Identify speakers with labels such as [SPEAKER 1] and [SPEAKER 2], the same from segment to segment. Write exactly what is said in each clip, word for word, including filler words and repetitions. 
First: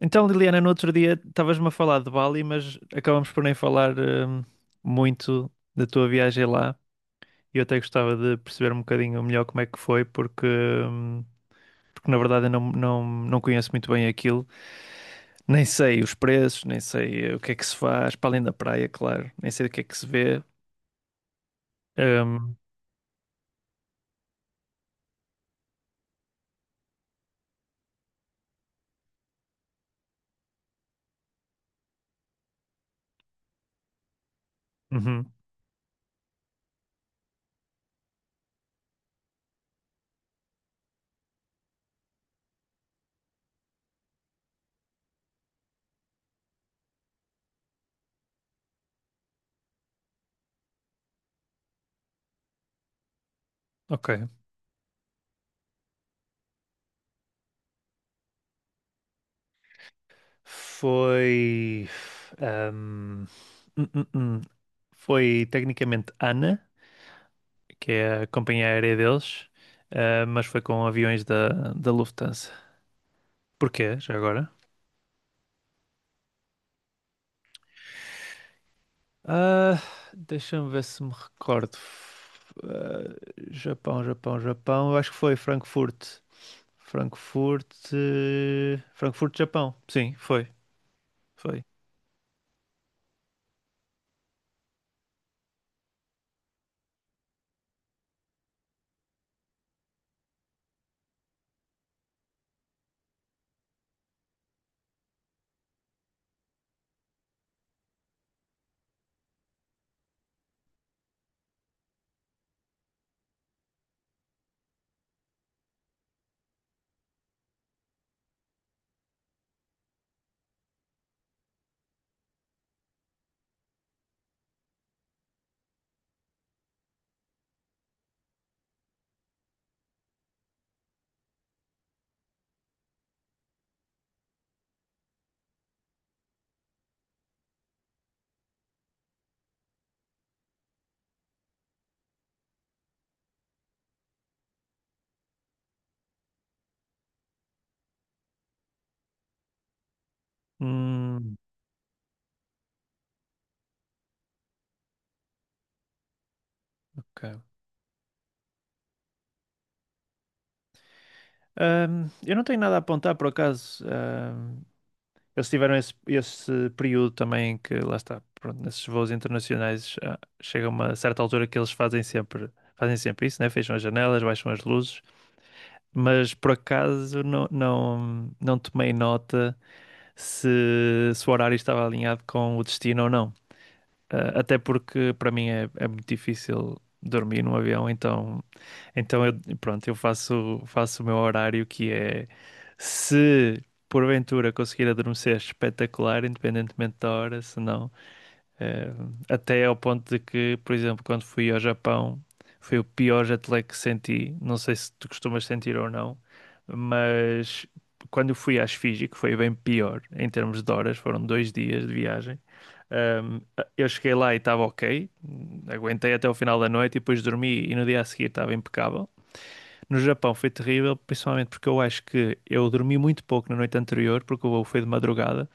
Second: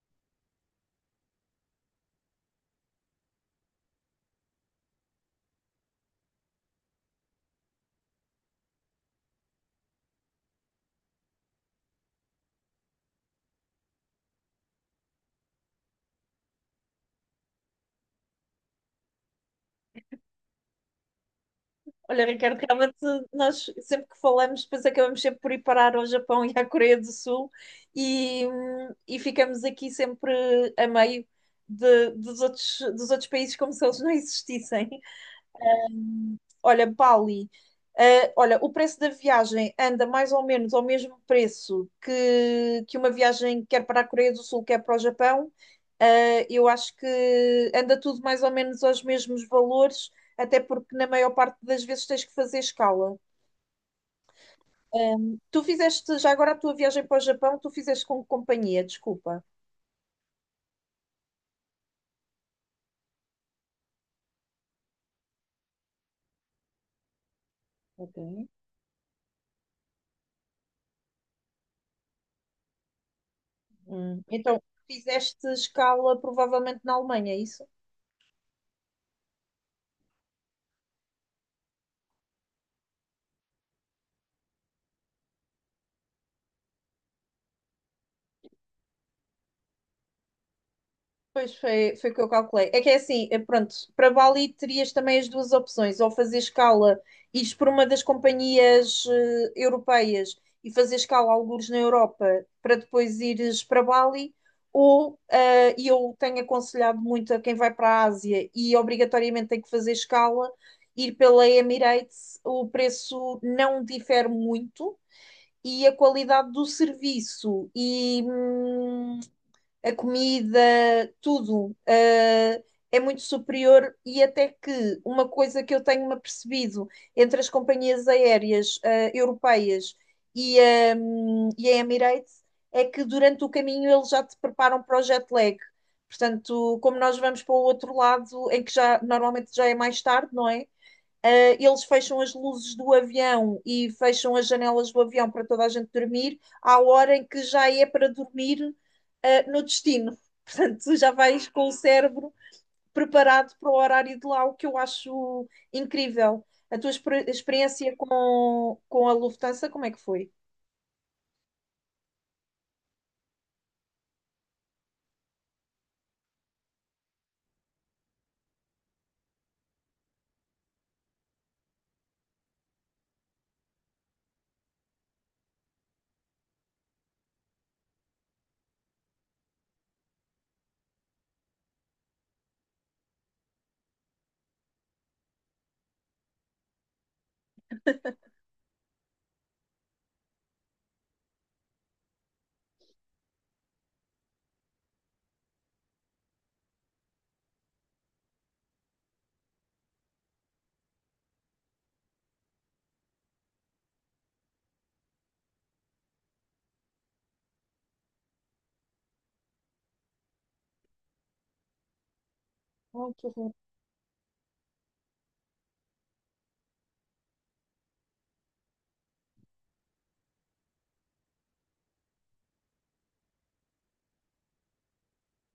[SPEAKER 1] Então, Liliana, no outro dia estavas-me a falar de Bali, mas acabamos por nem falar hum, muito da tua viagem lá. E eu até gostava de perceber um bocadinho melhor como é que foi, porque, hum, porque na verdade eu não, não, não conheço muito bem aquilo. Nem sei os preços, nem sei eh, o que é que se faz, para além da praia, claro. Nem sei o que é que se vê.
[SPEAKER 2] Olha,
[SPEAKER 1] Hum,
[SPEAKER 2] Ricardo, realmente nós sempre que falamos, depois acabamos sempre por ir parar ao Japão e à Coreia do Sul e, hum, e ficamos aqui sempre a meio de- dos outros, dos outros países como se eles não existissem.
[SPEAKER 1] uhum,
[SPEAKER 2] Olha, Bali, eh, olha, o preço da viagem anda mais ou menos ao mesmo preço que, que uma viagem quer para a Coreia do Sul, quer para o Japão. Eh, eu acho que anda tudo mais ou menos aos mesmos valores, até porque na maior parte das vezes tens que fazer escala.
[SPEAKER 1] ok.
[SPEAKER 2] Ahm, tu fizeste já agora a tua viagem para o Japão, tu fizeste com que companhia, desculpa.
[SPEAKER 1] Foi. hum, hum, hum, hum. Foi tecnicamente Ana, que
[SPEAKER 2] Ok.
[SPEAKER 1] é a companhia aérea deles. Ah, mas foi com aviões da, da Lufthansa. Porquê, já
[SPEAKER 2] Hum,
[SPEAKER 1] agora?
[SPEAKER 2] Então, fizeste escala provavelmente na Alemanha, é isso?
[SPEAKER 1] Ah, deixa-me ver se me recordo. F- ah, Japão, Japão, Japão. Eu acho que foi Frankfurt. Frankfurt. eh, Frankfurt, Japão. Sim, foi.
[SPEAKER 2] Pois
[SPEAKER 1] Foi.
[SPEAKER 2] foi, foi o que eu calculei. É que é assim, é pronto, para Bali terias também as duas opções, ou fazer escala, ires por uma das companhias eh, europeias e fazer escala algures na Europa para depois ires para Bali, ou, eh, e eu tenho aconselhado muito a quem vai para a Ásia e obrigatoriamente tem que fazer escala, ir pela Emirates, o preço não difere muito e a qualidade do serviço e. hum, a comida, tudo, eh, é muito superior e até que uma coisa que eu tenho-me apercebido entre as companhias aéreas eh, europeias e, a- e a Emirates é que durante o caminho eles já te preparam para o jet lag. Portanto, como nós vamos para o outro lado, em que já normalmente já é mais tarde, não é? Uh, eles fecham as luzes do avião e fecham as janelas do avião para toda a gente dormir, à hora em que já é para dormir uh, no destino. Portanto, tu já
[SPEAKER 1] Hum,
[SPEAKER 2] vais com o cérebro preparado para o horário de lá, o que eu acho incrível. A tua exper-
[SPEAKER 1] ok.
[SPEAKER 2] experiência com, com a Lufthansa, como é que foi?
[SPEAKER 1] Ahm, eu não tenho nada a apontar por acaso. Eles tiveram esse, esse período também que, lá está, pronto, nesses voos internacionais, ah, chega uma certa altura que eles fazem sempre, fazem sempre isso, né? Fecham as janelas, baixam as luzes, mas por acaso não, não, não tomei nota se, se o horário estava alinhado com o destino ou não. Ah, até porque para mim é, é muito difícil dormir num avião, então então eu, pronto, eu faço, faço o meu horário, que é, se porventura conseguir adormecer, espetacular, independentemente da hora. Se não, eh, até ao ponto de que, por exemplo, quando fui ao Japão, foi o pior jet lag que senti. Não sei se tu costumas sentir ou não, mas quando eu fui às Fiji, que foi bem pior em termos de horas, foram dois dias de viagem.
[SPEAKER 2] Ai, que
[SPEAKER 1] Um,
[SPEAKER 2] horror.
[SPEAKER 1] eu cheguei lá e estava ok, hum, aguentei até o final da noite e depois dormi e no dia a seguir estava impecável. No Japão foi terrível, principalmente porque eu acho que eu dormi muito pouco na noite anterior, porque o voo foi de madrugada,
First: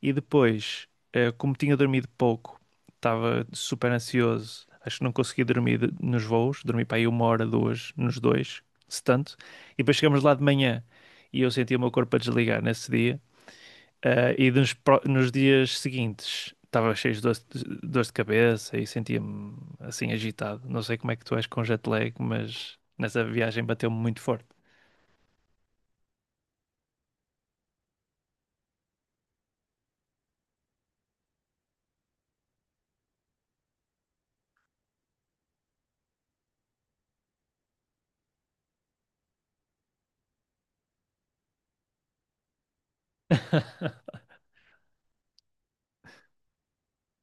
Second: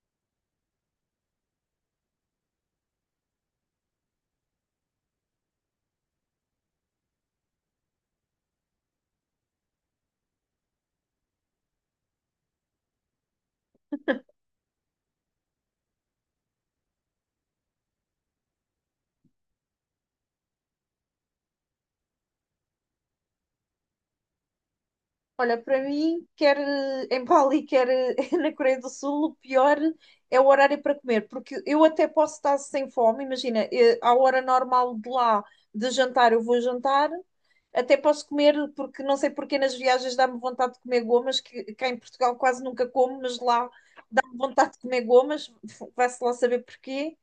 [SPEAKER 1] e depois, eh, como tinha dormido pouco, estava super ansioso, acho que não consegui dormir de- nos voos, dormi para aí uma hora, duas, nos dois, se tanto, e depois chegamos lá de manhã e eu senti o meu corpo a desligar nesse dia, eh, e nos, pro- nos dias seguintes estava cheio de dor de, dor de cabeça e sentia-me assim agitado. Não sei como é que tu és com jet lag, mas nessa viagem bateu-me muito forte.
[SPEAKER 2] Olha, para mim, quer eh, em Bali, quer eh, na Coreia do Sul, o pior é o horário para comer, porque eu até posso estar sem fome, imagina, eh, à hora normal de lá de jantar eu vou jantar, até posso comer, porque não sei porque nas viagens dá-me vontade de comer gomas, que cá em Portugal quase nunca como, mas lá dá-me vontade de comer gomas, vai-se lá saber porquê.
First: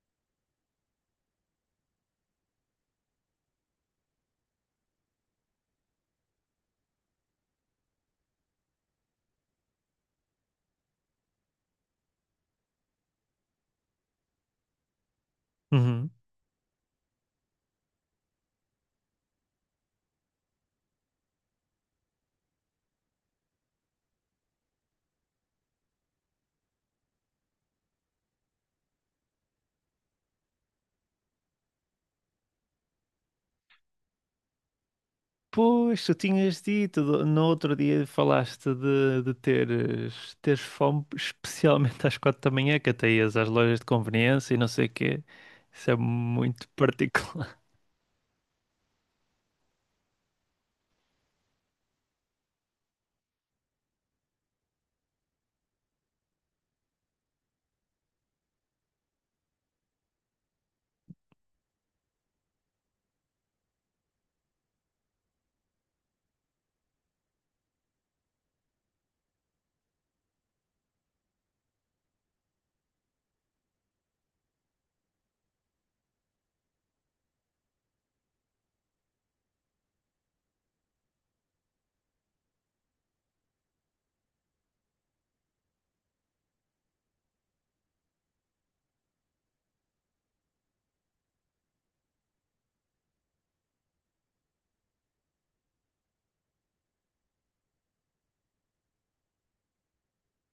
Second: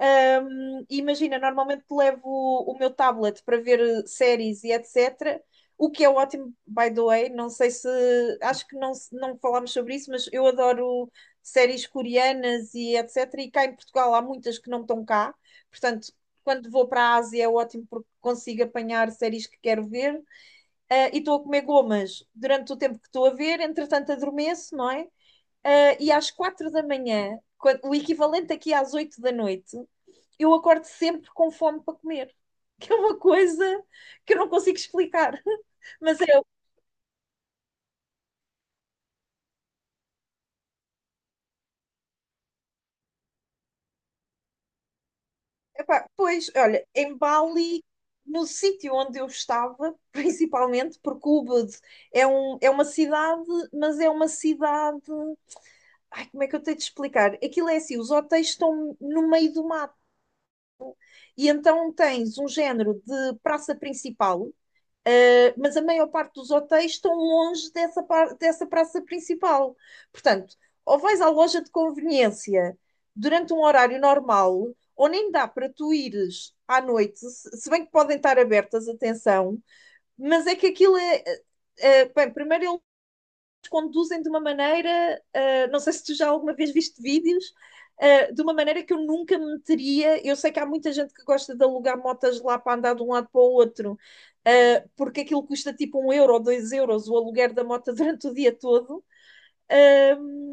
[SPEAKER 2] Um, imagina, normalmente levo o, o meu tablet para ver séries e etecetera. O que é ótimo, by the way, não sei se. Acho que não, se- não falámos sobre isso, mas eu adoro séries coreanas e etecetera. E cá em Portugal há muitas que não estão cá.
[SPEAKER 1] Uhum.
[SPEAKER 2] Portanto, quando vou para a Ásia é ótimo porque consigo apanhar séries que quero ver. Ah, e estou a comer gomas durante o tempo que estou a ver, entretanto adormeço, não é? Ah, e às quatro da manhã, quan- o equivalente aqui às oito da noite, eu acordo sempre com fome para comer, que é uma coisa que eu não consigo explicar.
[SPEAKER 1] Pois, tu
[SPEAKER 2] Mas eu,
[SPEAKER 1] tinhas dito, do- no outro dia falaste de, de teres, teres fome, especialmente às quatro da manhã, que até ias às lojas de conveniência e não sei o quê. Isso é
[SPEAKER 2] epá, pois,
[SPEAKER 1] muito
[SPEAKER 2] olha, em
[SPEAKER 1] particular.
[SPEAKER 2] Bali, no sítio onde eu estava, principalmente, porque Ubud é, um, é uma cidade, mas é uma cidade. Ai, como é que eu tenho de explicar? Aquilo é assim: os hotéis estão no meio do mato, e então tens um género de praça principal. Uh, mas a maior parte dos hotéis estão longe dessa, dessa praça principal. Portanto, ou vais à loja de conveniência durante um horário normal, ou nem dá para tu ires à noite, se bem que podem estar abertas, atenção, mas é que aquilo é. eh, eh, bem, primeiro conduzem de uma maneira, uh, não sei se tu já alguma vez viste vídeos, uh, de uma maneira que eu nunca me meteria. Eu sei que há muita gente que gosta de alugar motas lá para andar de um lado para o outro, uh, porque aquilo custa tipo um euro ou dois euros o aluguer da moto durante o dia todo. uh,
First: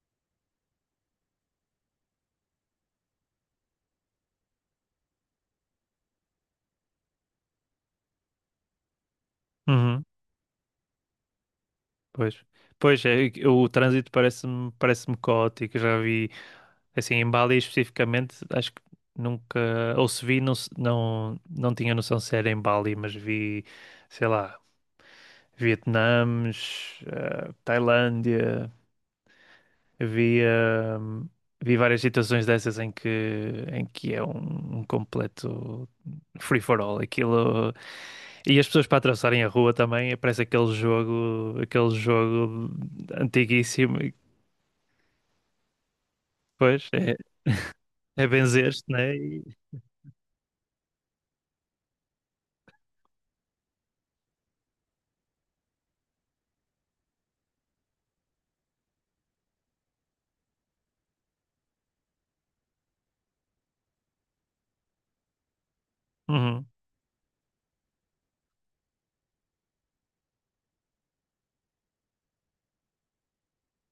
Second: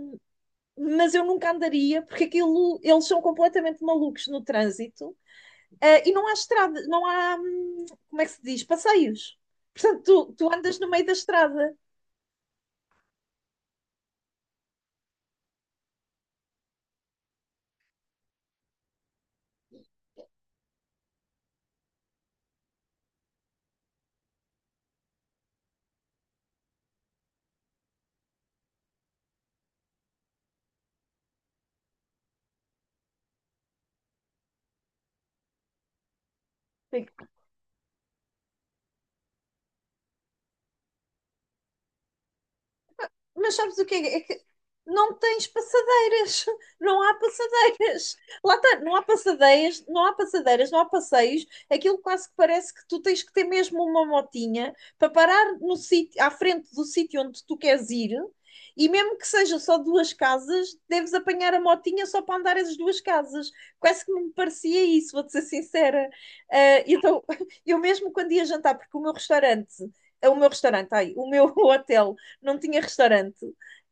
[SPEAKER 2] mas eu nunca andaria porque aquilo eles são completamente malucos no trânsito, uh, e não há estrada, não há hum, como é que se diz? Passeios.
[SPEAKER 1] Uhum.
[SPEAKER 2] Portanto, tu, tu andas no meio da estrada.
[SPEAKER 1] Pois, pois é, o trânsito parece-me parece-me caótico. Eu já vi. Assim, em Bali especificamente, acho que nunca, ou se vi, não, se- não, não tinha noção se era em Bali, mas vi, sei lá, Vietnãs, eh, Tailândia, vi, eh, vi várias situações dessas em que, em que é um, um completo free for all, aquilo, e as pessoas para atravessarem a rua também, parece aquele jogo, aquele jogo
[SPEAKER 2] Mas sabes o que
[SPEAKER 1] antiguíssimo, e
[SPEAKER 2] é? É que não tens passadeiras,
[SPEAKER 1] depois
[SPEAKER 2] não há
[SPEAKER 1] é,
[SPEAKER 2] passadeiras.
[SPEAKER 1] é
[SPEAKER 2] Lá está,
[SPEAKER 1] benzer-se,
[SPEAKER 2] não há
[SPEAKER 1] né? E-
[SPEAKER 2] passadeiras, não há passadeiras, não há passeios. Aquilo quase que parece que tu tens que ter mesmo uma motinha para parar no sítio, à frente do sítio onde tu queres ir. E mesmo que seja só duas casas, deves apanhar a motinha só para andar as duas casas. Quase que me parecia isso, vou-te ser sincera.
[SPEAKER 1] uhum,
[SPEAKER 2] Ah, então, eu mesmo quando ia jantar, porque o meu restaurante, o meu restaurante, ai, o meu hotel não tinha restaurante.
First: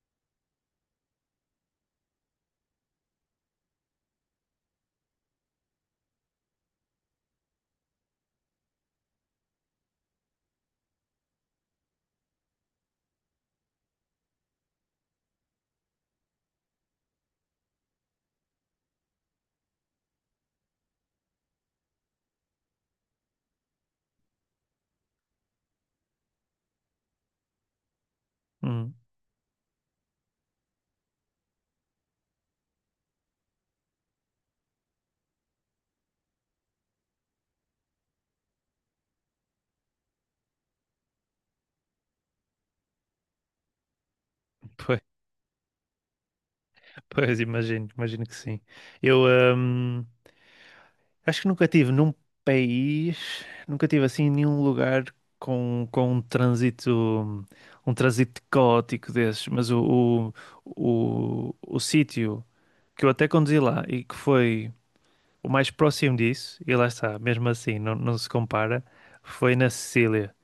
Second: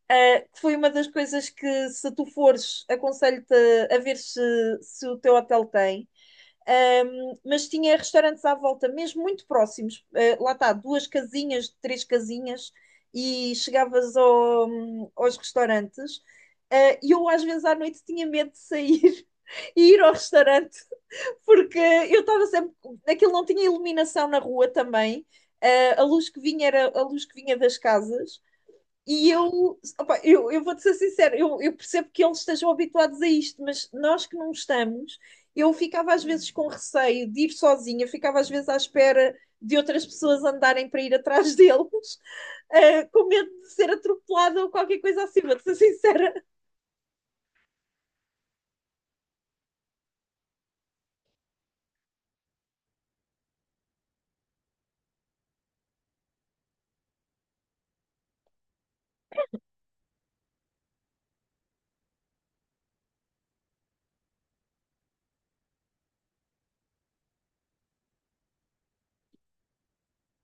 [SPEAKER 2] Uh, que foi uma das coisas que, se tu fores, aconselho-te a, a ver se, se o teu hotel tem. Um, mas tinha restaurantes à volta, mesmo muito próximos. Uh, lá está, duas casinhas, três casinhas, e chegavas ao, aos restaurantes. Eh, E uh, eu, às vezes, à noite tinha medo de sair e ir ao restaurante, porque eu estava sempre. Aquilo não tinha iluminação na rua também. Uh, a luz que vinha era a luz que vinha das casas
[SPEAKER 1] uhum.
[SPEAKER 2] e eu, opa, eu, eu vou-te ser sincera, eu, eu percebo que eles estejam habituados a isto, mas nós que não estamos, eu ficava às vezes com receio de ir sozinha, ficava às vezes à espera de outras pessoas andarem para ir atrás deles, eh, com medo de ser atropelada ou qualquer coisa assim, vou-te ser sincera.
[SPEAKER 1] Pois, imagino, imagino que sim. Eu hum, acho que nunca tive num país, nunca tive assim nenhum lugar com, com um trânsito, um trânsito caótico desses, mas o, o, o, o sítio que eu até conduzi lá e que foi o mais próximo disso, e lá está, mesmo assim, não, não se compara, foi na Sicília.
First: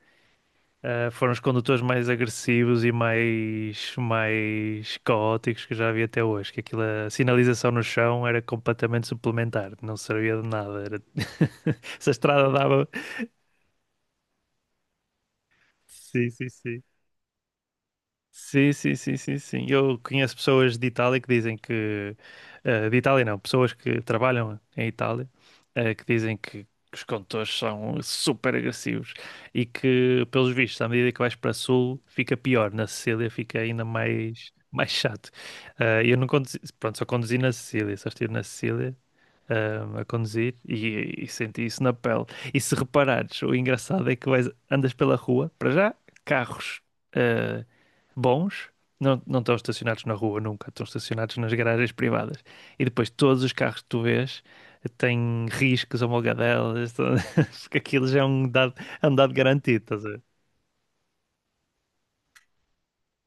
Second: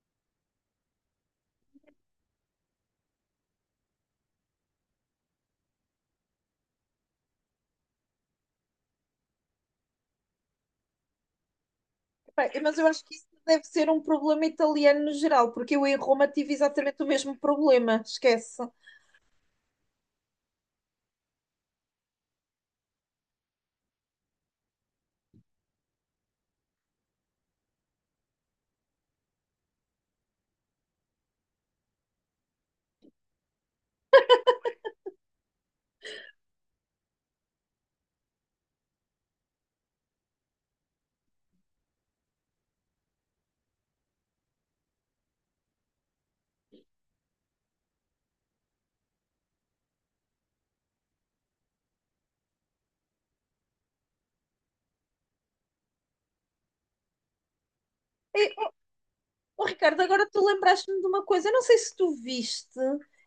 [SPEAKER 1] Uh, foram os condutores mais agressivos e mais, mais caóticos que eu já vi até hoje. Que aquilo, a sinalização no chão era completamente suplementar, não servia de nada. Era... Essa
[SPEAKER 2] Pá,
[SPEAKER 1] estrada
[SPEAKER 2] mas
[SPEAKER 1] dava.
[SPEAKER 2] eu acho que isso deve ser um problema italiano no geral, porque eu em Roma
[SPEAKER 1] Sim, sim,
[SPEAKER 2] tive
[SPEAKER 1] sim.
[SPEAKER 2] exatamente o mesmo problema, esquece.
[SPEAKER 1] Sim, sim, sim, sim, sim. Eu conheço pessoas de Itália que dizem que, eh, de Itália não, pessoas que trabalham em Itália, eh, que dizem que os condutores são super agressivos e que, pelos vistos, à medida que vais para sul, fica pior. Na Sicília fica ainda mais, mais chato. Eh, eu não conduzi, pronto, só conduzi na Sicília, só estive na Sicília. Eh, a conduzir e, e senti isso na pele. E se reparares, o engraçado é que vais, andas pela rua, para já, carros eh, bons, não, não estão estacionados na rua nunca, estão estacionados nas garagens privadas. E depois todos os carros que tu vês têm riscos, amolgadelas, tudo- porque aquilo já é um dado, é um dado
[SPEAKER 2] Oh,
[SPEAKER 1] garantido,
[SPEAKER 2] Ricardo,
[SPEAKER 1] estás a ver?
[SPEAKER 2] agora tu lembraste-me de uma coisa. Eu não sei se tu viste.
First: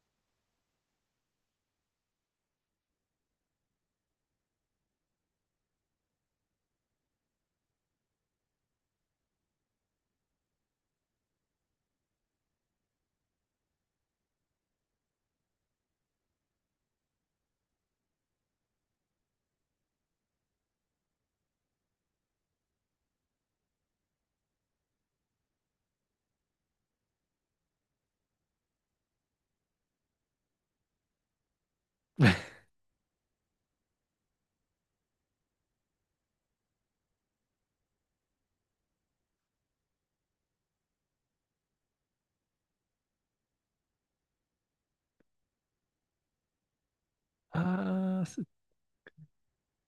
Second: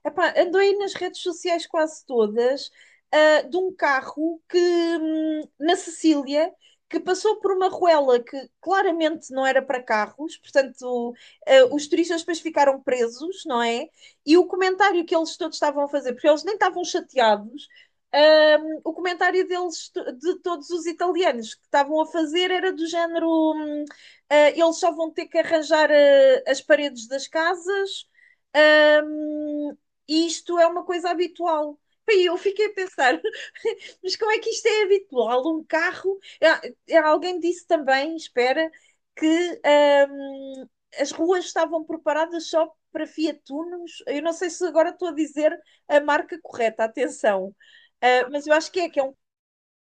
[SPEAKER 2] Epá, andou aí nas redes sociais quase todas, ah, de um carro que, hum, na Sicília, que passou por uma ruela que claramente não era para carros, portanto, ah, os turistas depois ficaram presos, não é? E o comentário que eles todos estavam a fazer, porque eles nem estavam chateados, hum, o comentário deles, de todos os italianos que estavam a fazer, era do género. hum, ah, eles só vão ter que arranjar ah, as paredes das casas, ahm, e isto é uma coisa habitual. E eu fiquei a pensar, mas como é que isto é habitual? Um carro. Ah, ah, alguém disse também, espera, que ahm, as ruas estavam preparadas só para Fiat Unos. Eu não sei se agora estou a dizer a marca correta, atenção.
[SPEAKER 1] Ah,
[SPEAKER 2] Ah,
[SPEAKER 1] se-
[SPEAKER 2] mas eu acho que é, que é um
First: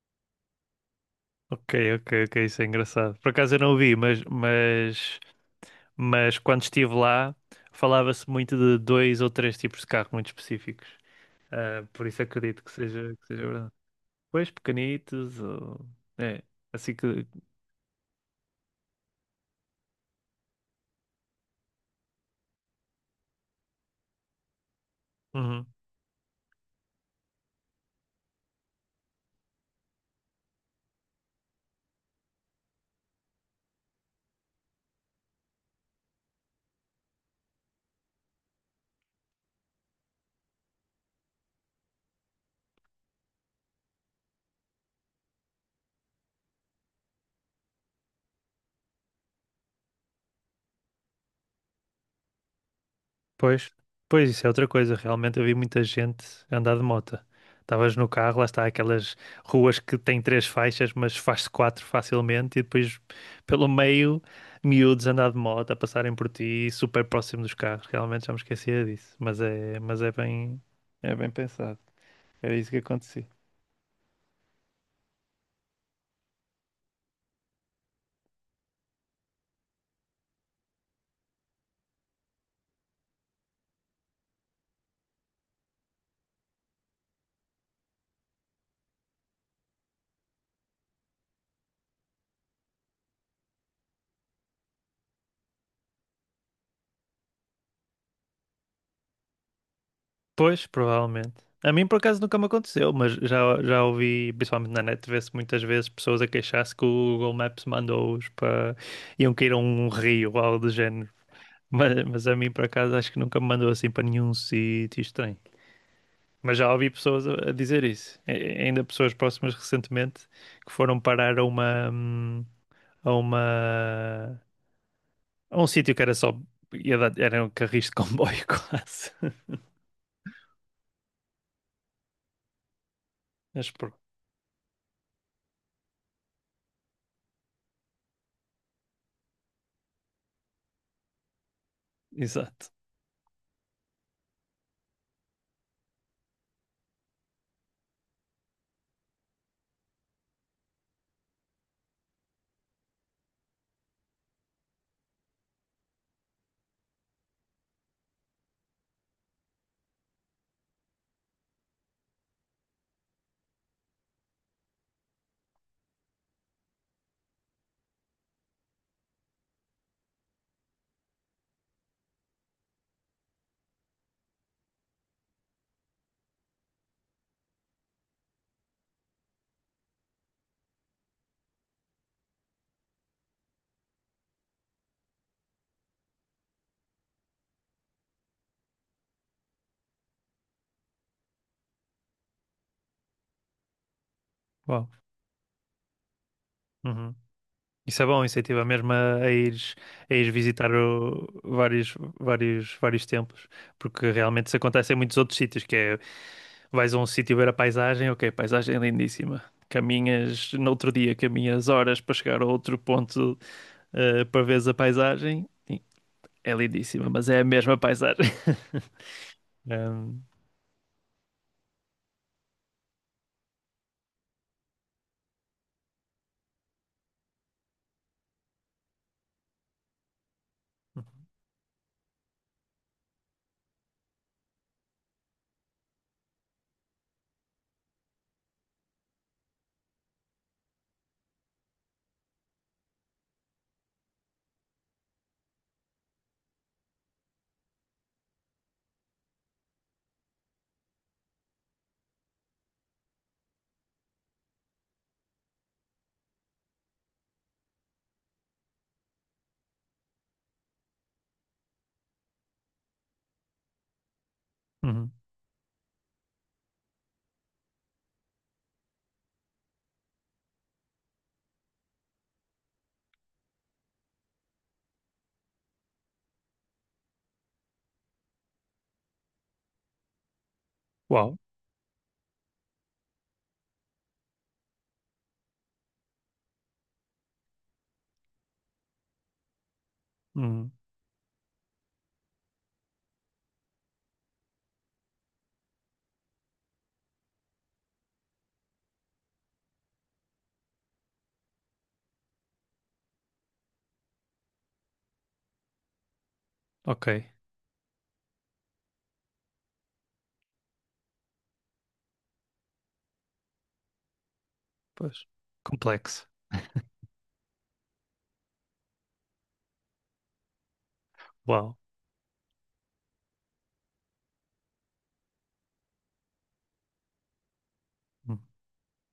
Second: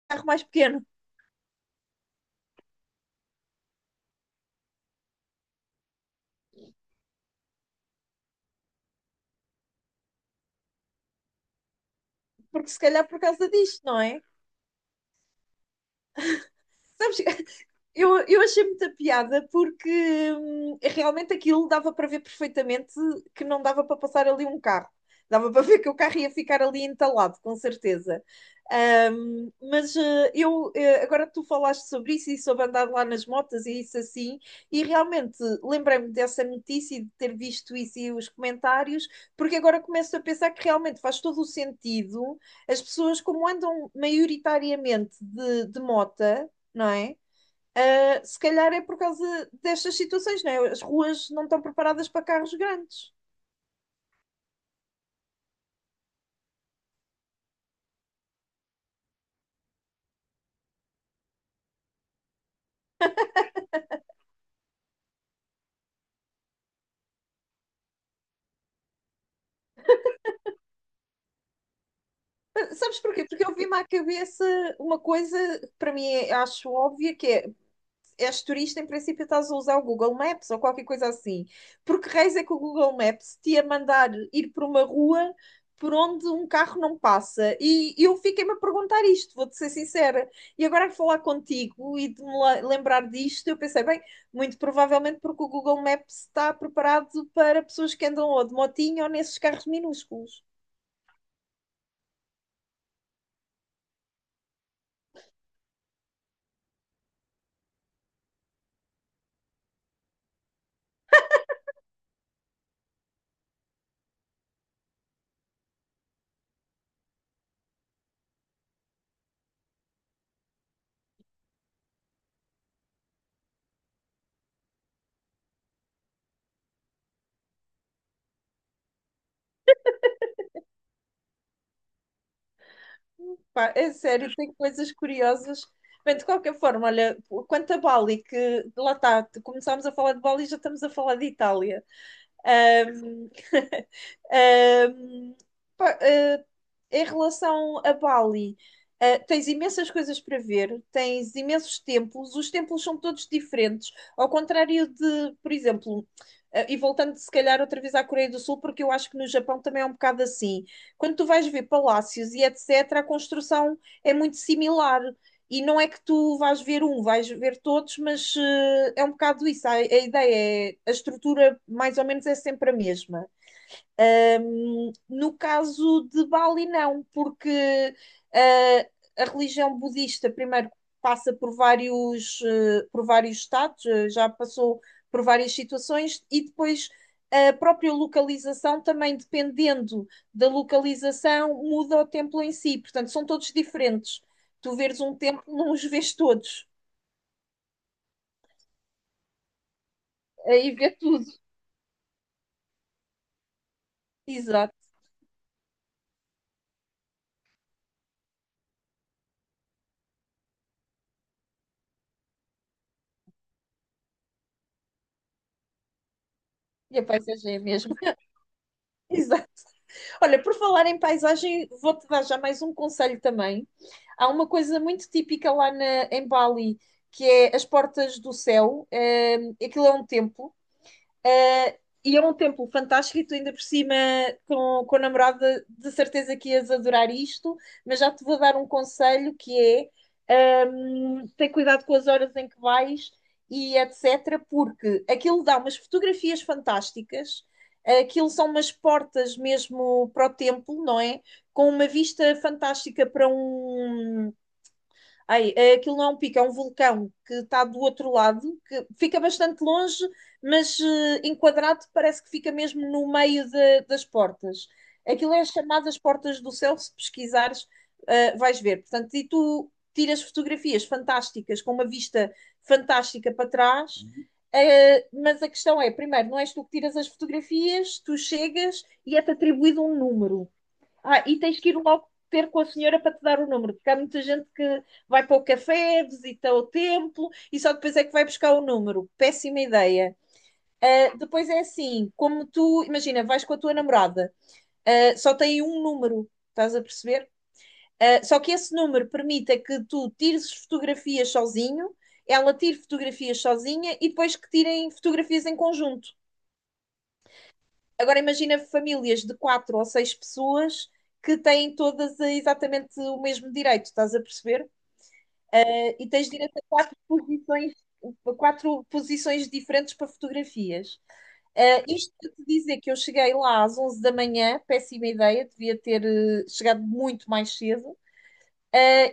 [SPEAKER 2] carro mais pequeno,
[SPEAKER 1] ok, ok, ok, isso é engraçado. Por acaso eu não o vi, mas, mas, mas quando estive lá falava-se muito de dois ou três tipos de carro muito específicos. Ah, por isso acredito que
[SPEAKER 2] porque se calhar
[SPEAKER 1] seja,
[SPEAKER 2] por
[SPEAKER 1] que seja
[SPEAKER 2] causa
[SPEAKER 1] verdade.
[SPEAKER 2] disto, não é?
[SPEAKER 1] Pois pequenitos, ou... é, assim
[SPEAKER 2] Sabes,
[SPEAKER 1] que.
[SPEAKER 2] Eu, eu achei muita piada porque hum, realmente aquilo dava para ver perfeitamente que não dava para passar ali um carro. Dava para
[SPEAKER 1] Uhum.
[SPEAKER 2] ver que o carro ia ficar ali entalado, com certeza. Ahm, mas eh, eu, eh, agora tu falaste sobre isso e sobre andar lá nas motas e isso assim, e realmente lembrei-me dessa notícia e de ter visto isso e os comentários, porque agora começo a pensar que realmente faz todo o sentido as pessoas, como andam maioritariamente de, de mota, não é? Uh, se calhar é por causa destas situações, não é? As ruas não estão preparadas para carros grandes.
[SPEAKER 1] Pois, pois isso é outra coisa. Realmente eu vi muita gente andar de moto. Estavas no carro, lá está, aquelas ruas que têm três faixas, mas faz-se quatro facilmente, e depois pelo meio, miúdos a andar de moto, a passarem por ti, super próximo dos carros. Realmente já me esquecia disso, mas é, mas é bem, é bem pensado. Era isso
[SPEAKER 2] Uh,
[SPEAKER 1] que
[SPEAKER 2] Sabes porquê?
[SPEAKER 1] acontecia.
[SPEAKER 2] Porque eu vi-me à cabeça uma coisa que para mim é- acho óbvia, que é és turista, em princípio estás a usar o Google Maps ou qualquer coisa assim. Porque reis é que o Google Maps te ia mandar ir por uma rua por onde um carro não passa. E eu fiquei-me a perguntar isto, vou-te ser sincera. E agora a falar contigo e de me la- lembrar disto, eu pensei, bem, muito provavelmente porque o Google Maps está preparado para pessoas que andam ou de motinho ou nesses carros minúsculos.
[SPEAKER 1] Pois, provavelmente. A mim, por acaso, nunca me aconteceu, mas já, já ouvi, principalmente na net, ver-se muitas vezes pessoas a queixar-se que o Google Maps mandou-os para... iam cair a um rio ou algo do género. Mas, mas a mim, por acaso, acho que nunca me mandou assim para nenhum sítio estranho. Mas já ouvi pessoas a, a dizer isso. E- ainda pessoas próximas recentemente que foram parar a uma... hum, a uma... a um sítio que era só... ia dar- era um carris de comboio quase. Mas
[SPEAKER 2] Pá, é
[SPEAKER 1] pronto,
[SPEAKER 2] sério, tem coisas curiosas. Bem, de qualquer forma, olha, quanto a Bali, que lá está, começámos a falar de Bali e já estamos a falar de Itália.
[SPEAKER 1] exato.
[SPEAKER 2] Um, um, pá, eh, em relação a Bali, eh, tens imensas coisas para ver, tens imensos templos, os templos são todos diferentes, ao contrário de, por exemplo, eh, e voltando se calhar outra vez à Coreia do Sul, porque eu acho que no Japão também é um bocado assim. Quando tu vais ver palácios e etecetera, a construção é muito similar. E não é que tu vais ver um, vais ver todos, mas eh, é um bocado isso. A, a ideia é, a estrutura mais ou menos é sempre a mesma. Um, no caso de Bali, não, porque uh, a religião budista primeiro passa por vários, uh, por vários estados, uh, já passou por várias situações, e depois a própria localização também, dependendo da localização, muda o templo em si. Portanto, são todos diferentes. Tu
[SPEAKER 1] Uau.
[SPEAKER 2] veres um templo, não os vês todos.
[SPEAKER 1] Uhum. Isso é bom, isso incentiva mesmo a, a ires, a ires visitar
[SPEAKER 2] Aí vê tudo.
[SPEAKER 1] o- vários, vários, vários templos, porque realmente isso
[SPEAKER 2] Exato.
[SPEAKER 1] acontece em muitos outros sítios, que é, vais a um sítio ver a paisagem, ok, paisagem é lindíssima, caminhas, no outro dia caminhas horas para chegar a outro ponto eh, para veres a paisagem. Sim, é
[SPEAKER 2] E a
[SPEAKER 1] lindíssima, mas é a
[SPEAKER 2] paisagem é a
[SPEAKER 1] mesma
[SPEAKER 2] mesma.
[SPEAKER 1] paisagem.
[SPEAKER 2] Exato.
[SPEAKER 1] Um,
[SPEAKER 2] Olha, por falar em paisagem, vou-te dar já mais um conselho também. Há uma coisa muito típica lá na- em Bali, que é as portas do céu. Eh, aquilo é um templo, eh, e é um templo fantástico e tu ainda por cima com, com a namorada de certeza que ias adorar isto, mas já te vou dar um conselho que é hum, ter cuidado com as horas em que vais e etc, porque aquilo dá umas fotografias fantásticas, aquilo são umas portas mesmo para o templo, não é? Com uma vista fantástica para um. Ai, é, aquilo não é um pico, é um vulcão que está do outro lado, que fica bastante longe, mas eh, enquadrado parece que fica mesmo no meio da- das portas.
[SPEAKER 1] uhum.
[SPEAKER 2] Aquilo é chamado as chamadas portas do céu, se pesquisares, eh, vais ver. Portanto, e tu tiras fotografias fantásticas, com uma vista fantástica para trás, eh, mas a questão é, primeiro, não és tu que tiras as fotografias, tu chegas e é-te atribuído um número. Ah,
[SPEAKER 1] Uau,
[SPEAKER 2] e tens que ir logo ter com a senhora para te dar o número, porque há muita gente que vai para o café, visita o templo e só depois é que vai buscar o número. Péssima ideia.
[SPEAKER 1] uhum.
[SPEAKER 2] Ah, depois é assim, como tu, imagina, vais com a tua namorada, ah, só tem um número, estás a perceber? Ah, só que esse número permita que tu tires fotografias sozinho, ela tire fotografias sozinha e depois que tirem fotografias em conjunto.
[SPEAKER 1] Ok,
[SPEAKER 2] Agora imagina famílias de quatro ou seis pessoas que têm todas eh, exatamente o mesmo direito, estás a perceber?
[SPEAKER 1] pois,
[SPEAKER 2] Eh, E
[SPEAKER 1] complexo,
[SPEAKER 2] tens direito a quatro posições, quatro posições diferentes para fotografias.
[SPEAKER 1] uau,
[SPEAKER 2] Uh, isto para te dizer que eu cheguei lá às onze da manhã, péssima ideia, devia ter eh, chegado muito mais cedo
[SPEAKER 1] uhum.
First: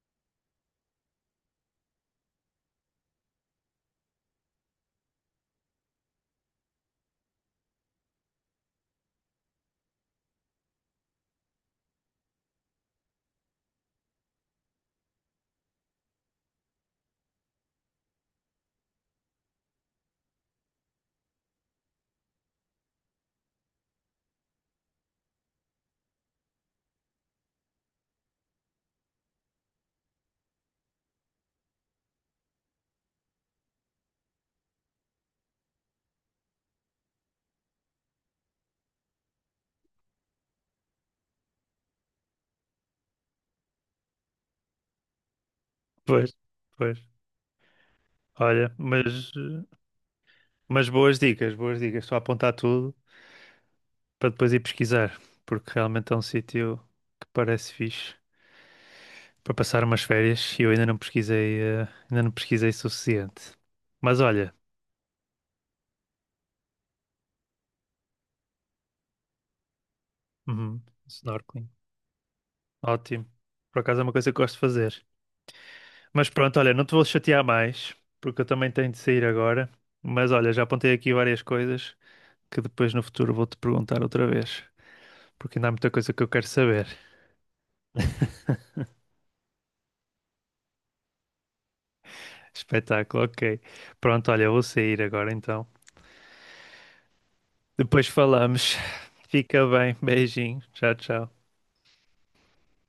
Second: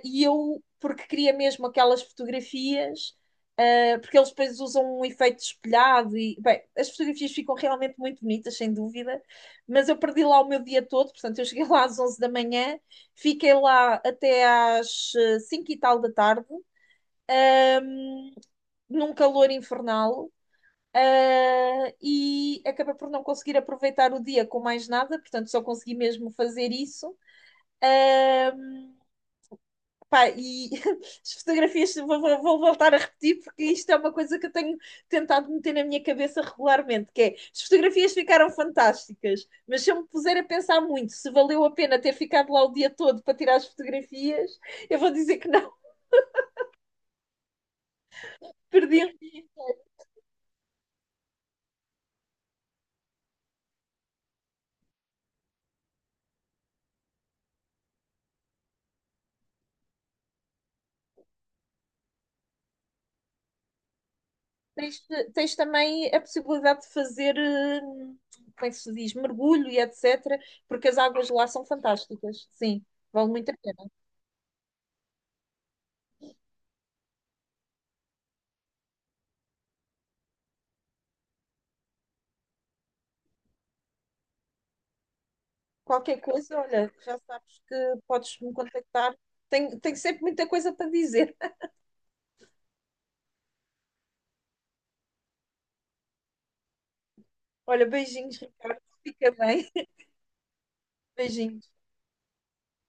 [SPEAKER 2] e eu, porque queria mesmo aquelas fotografias, ah, porque eles depois usam um efeito espelhado e, bem, as fotografias ficam realmente muito bonitas, sem dúvida, mas eu perdi lá o meu dia todo, portanto, eu cheguei lá às onze da manhã, fiquei lá até às eh, cinco e tal da tarde, num calor infernal, ah, e acabei por não conseguir aproveitar o dia com mais nada, portanto, só consegui mesmo fazer isso. Pá, e as fotografias vou, vou- vou voltar a repetir porque isto é uma coisa que eu tenho tentado meter na minha cabeça regularmente, que é, as fotografias ficaram fantásticas, mas se eu me puser a pensar muito se valeu a pena ter ficado lá o dia todo para tirar as fotografias, eu vou dizer que não,
[SPEAKER 1] Pois, pois, olha,
[SPEAKER 2] perdi o
[SPEAKER 1] mas...
[SPEAKER 2] dia.
[SPEAKER 1] eh, mas boas dicas, boas dicas. Estou a apontar tudo para depois ir pesquisar, porque realmente é um sítio que parece fixe para passar umas férias e eu ainda não pesquisei, eh, ainda não pesquisei o suficiente. Mas olha,
[SPEAKER 2] Tens, tens também a possibilidade de fazer, eh, como é que se diz, mergulho e etc,
[SPEAKER 1] uhum,
[SPEAKER 2] porque as águas lá são
[SPEAKER 1] snorkeling,
[SPEAKER 2] fantásticas, sim,
[SPEAKER 1] ótimo.
[SPEAKER 2] vale muito a
[SPEAKER 1] Por
[SPEAKER 2] pena.
[SPEAKER 1] acaso é uma coisa que gosto de fazer. Mas pronto, olha, não te vou chatear mais, porque eu também tenho de sair agora. Mas olha, já apontei aqui várias coisas que depois no futuro vou-te perguntar outra vez, porque ainda há muita coisa
[SPEAKER 2] Qualquer
[SPEAKER 1] que eu quero
[SPEAKER 2] coisa,
[SPEAKER 1] saber.
[SPEAKER 2] olha, já sabes que podes me contactar. Tenho, tenho sempre muita coisa para dizer.
[SPEAKER 1] Espetáculo, ok. Pronto, olha, eu vou sair agora então.
[SPEAKER 2] Olha,
[SPEAKER 1] Depois
[SPEAKER 2] beijinhos,
[SPEAKER 1] falamos.
[SPEAKER 2] Ricardo. Fica
[SPEAKER 1] Fica
[SPEAKER 2] bem.
[SPEAKER 1] bem, beijinho. Tchau, tchau.
[SPEAKER 2] Beijinhos.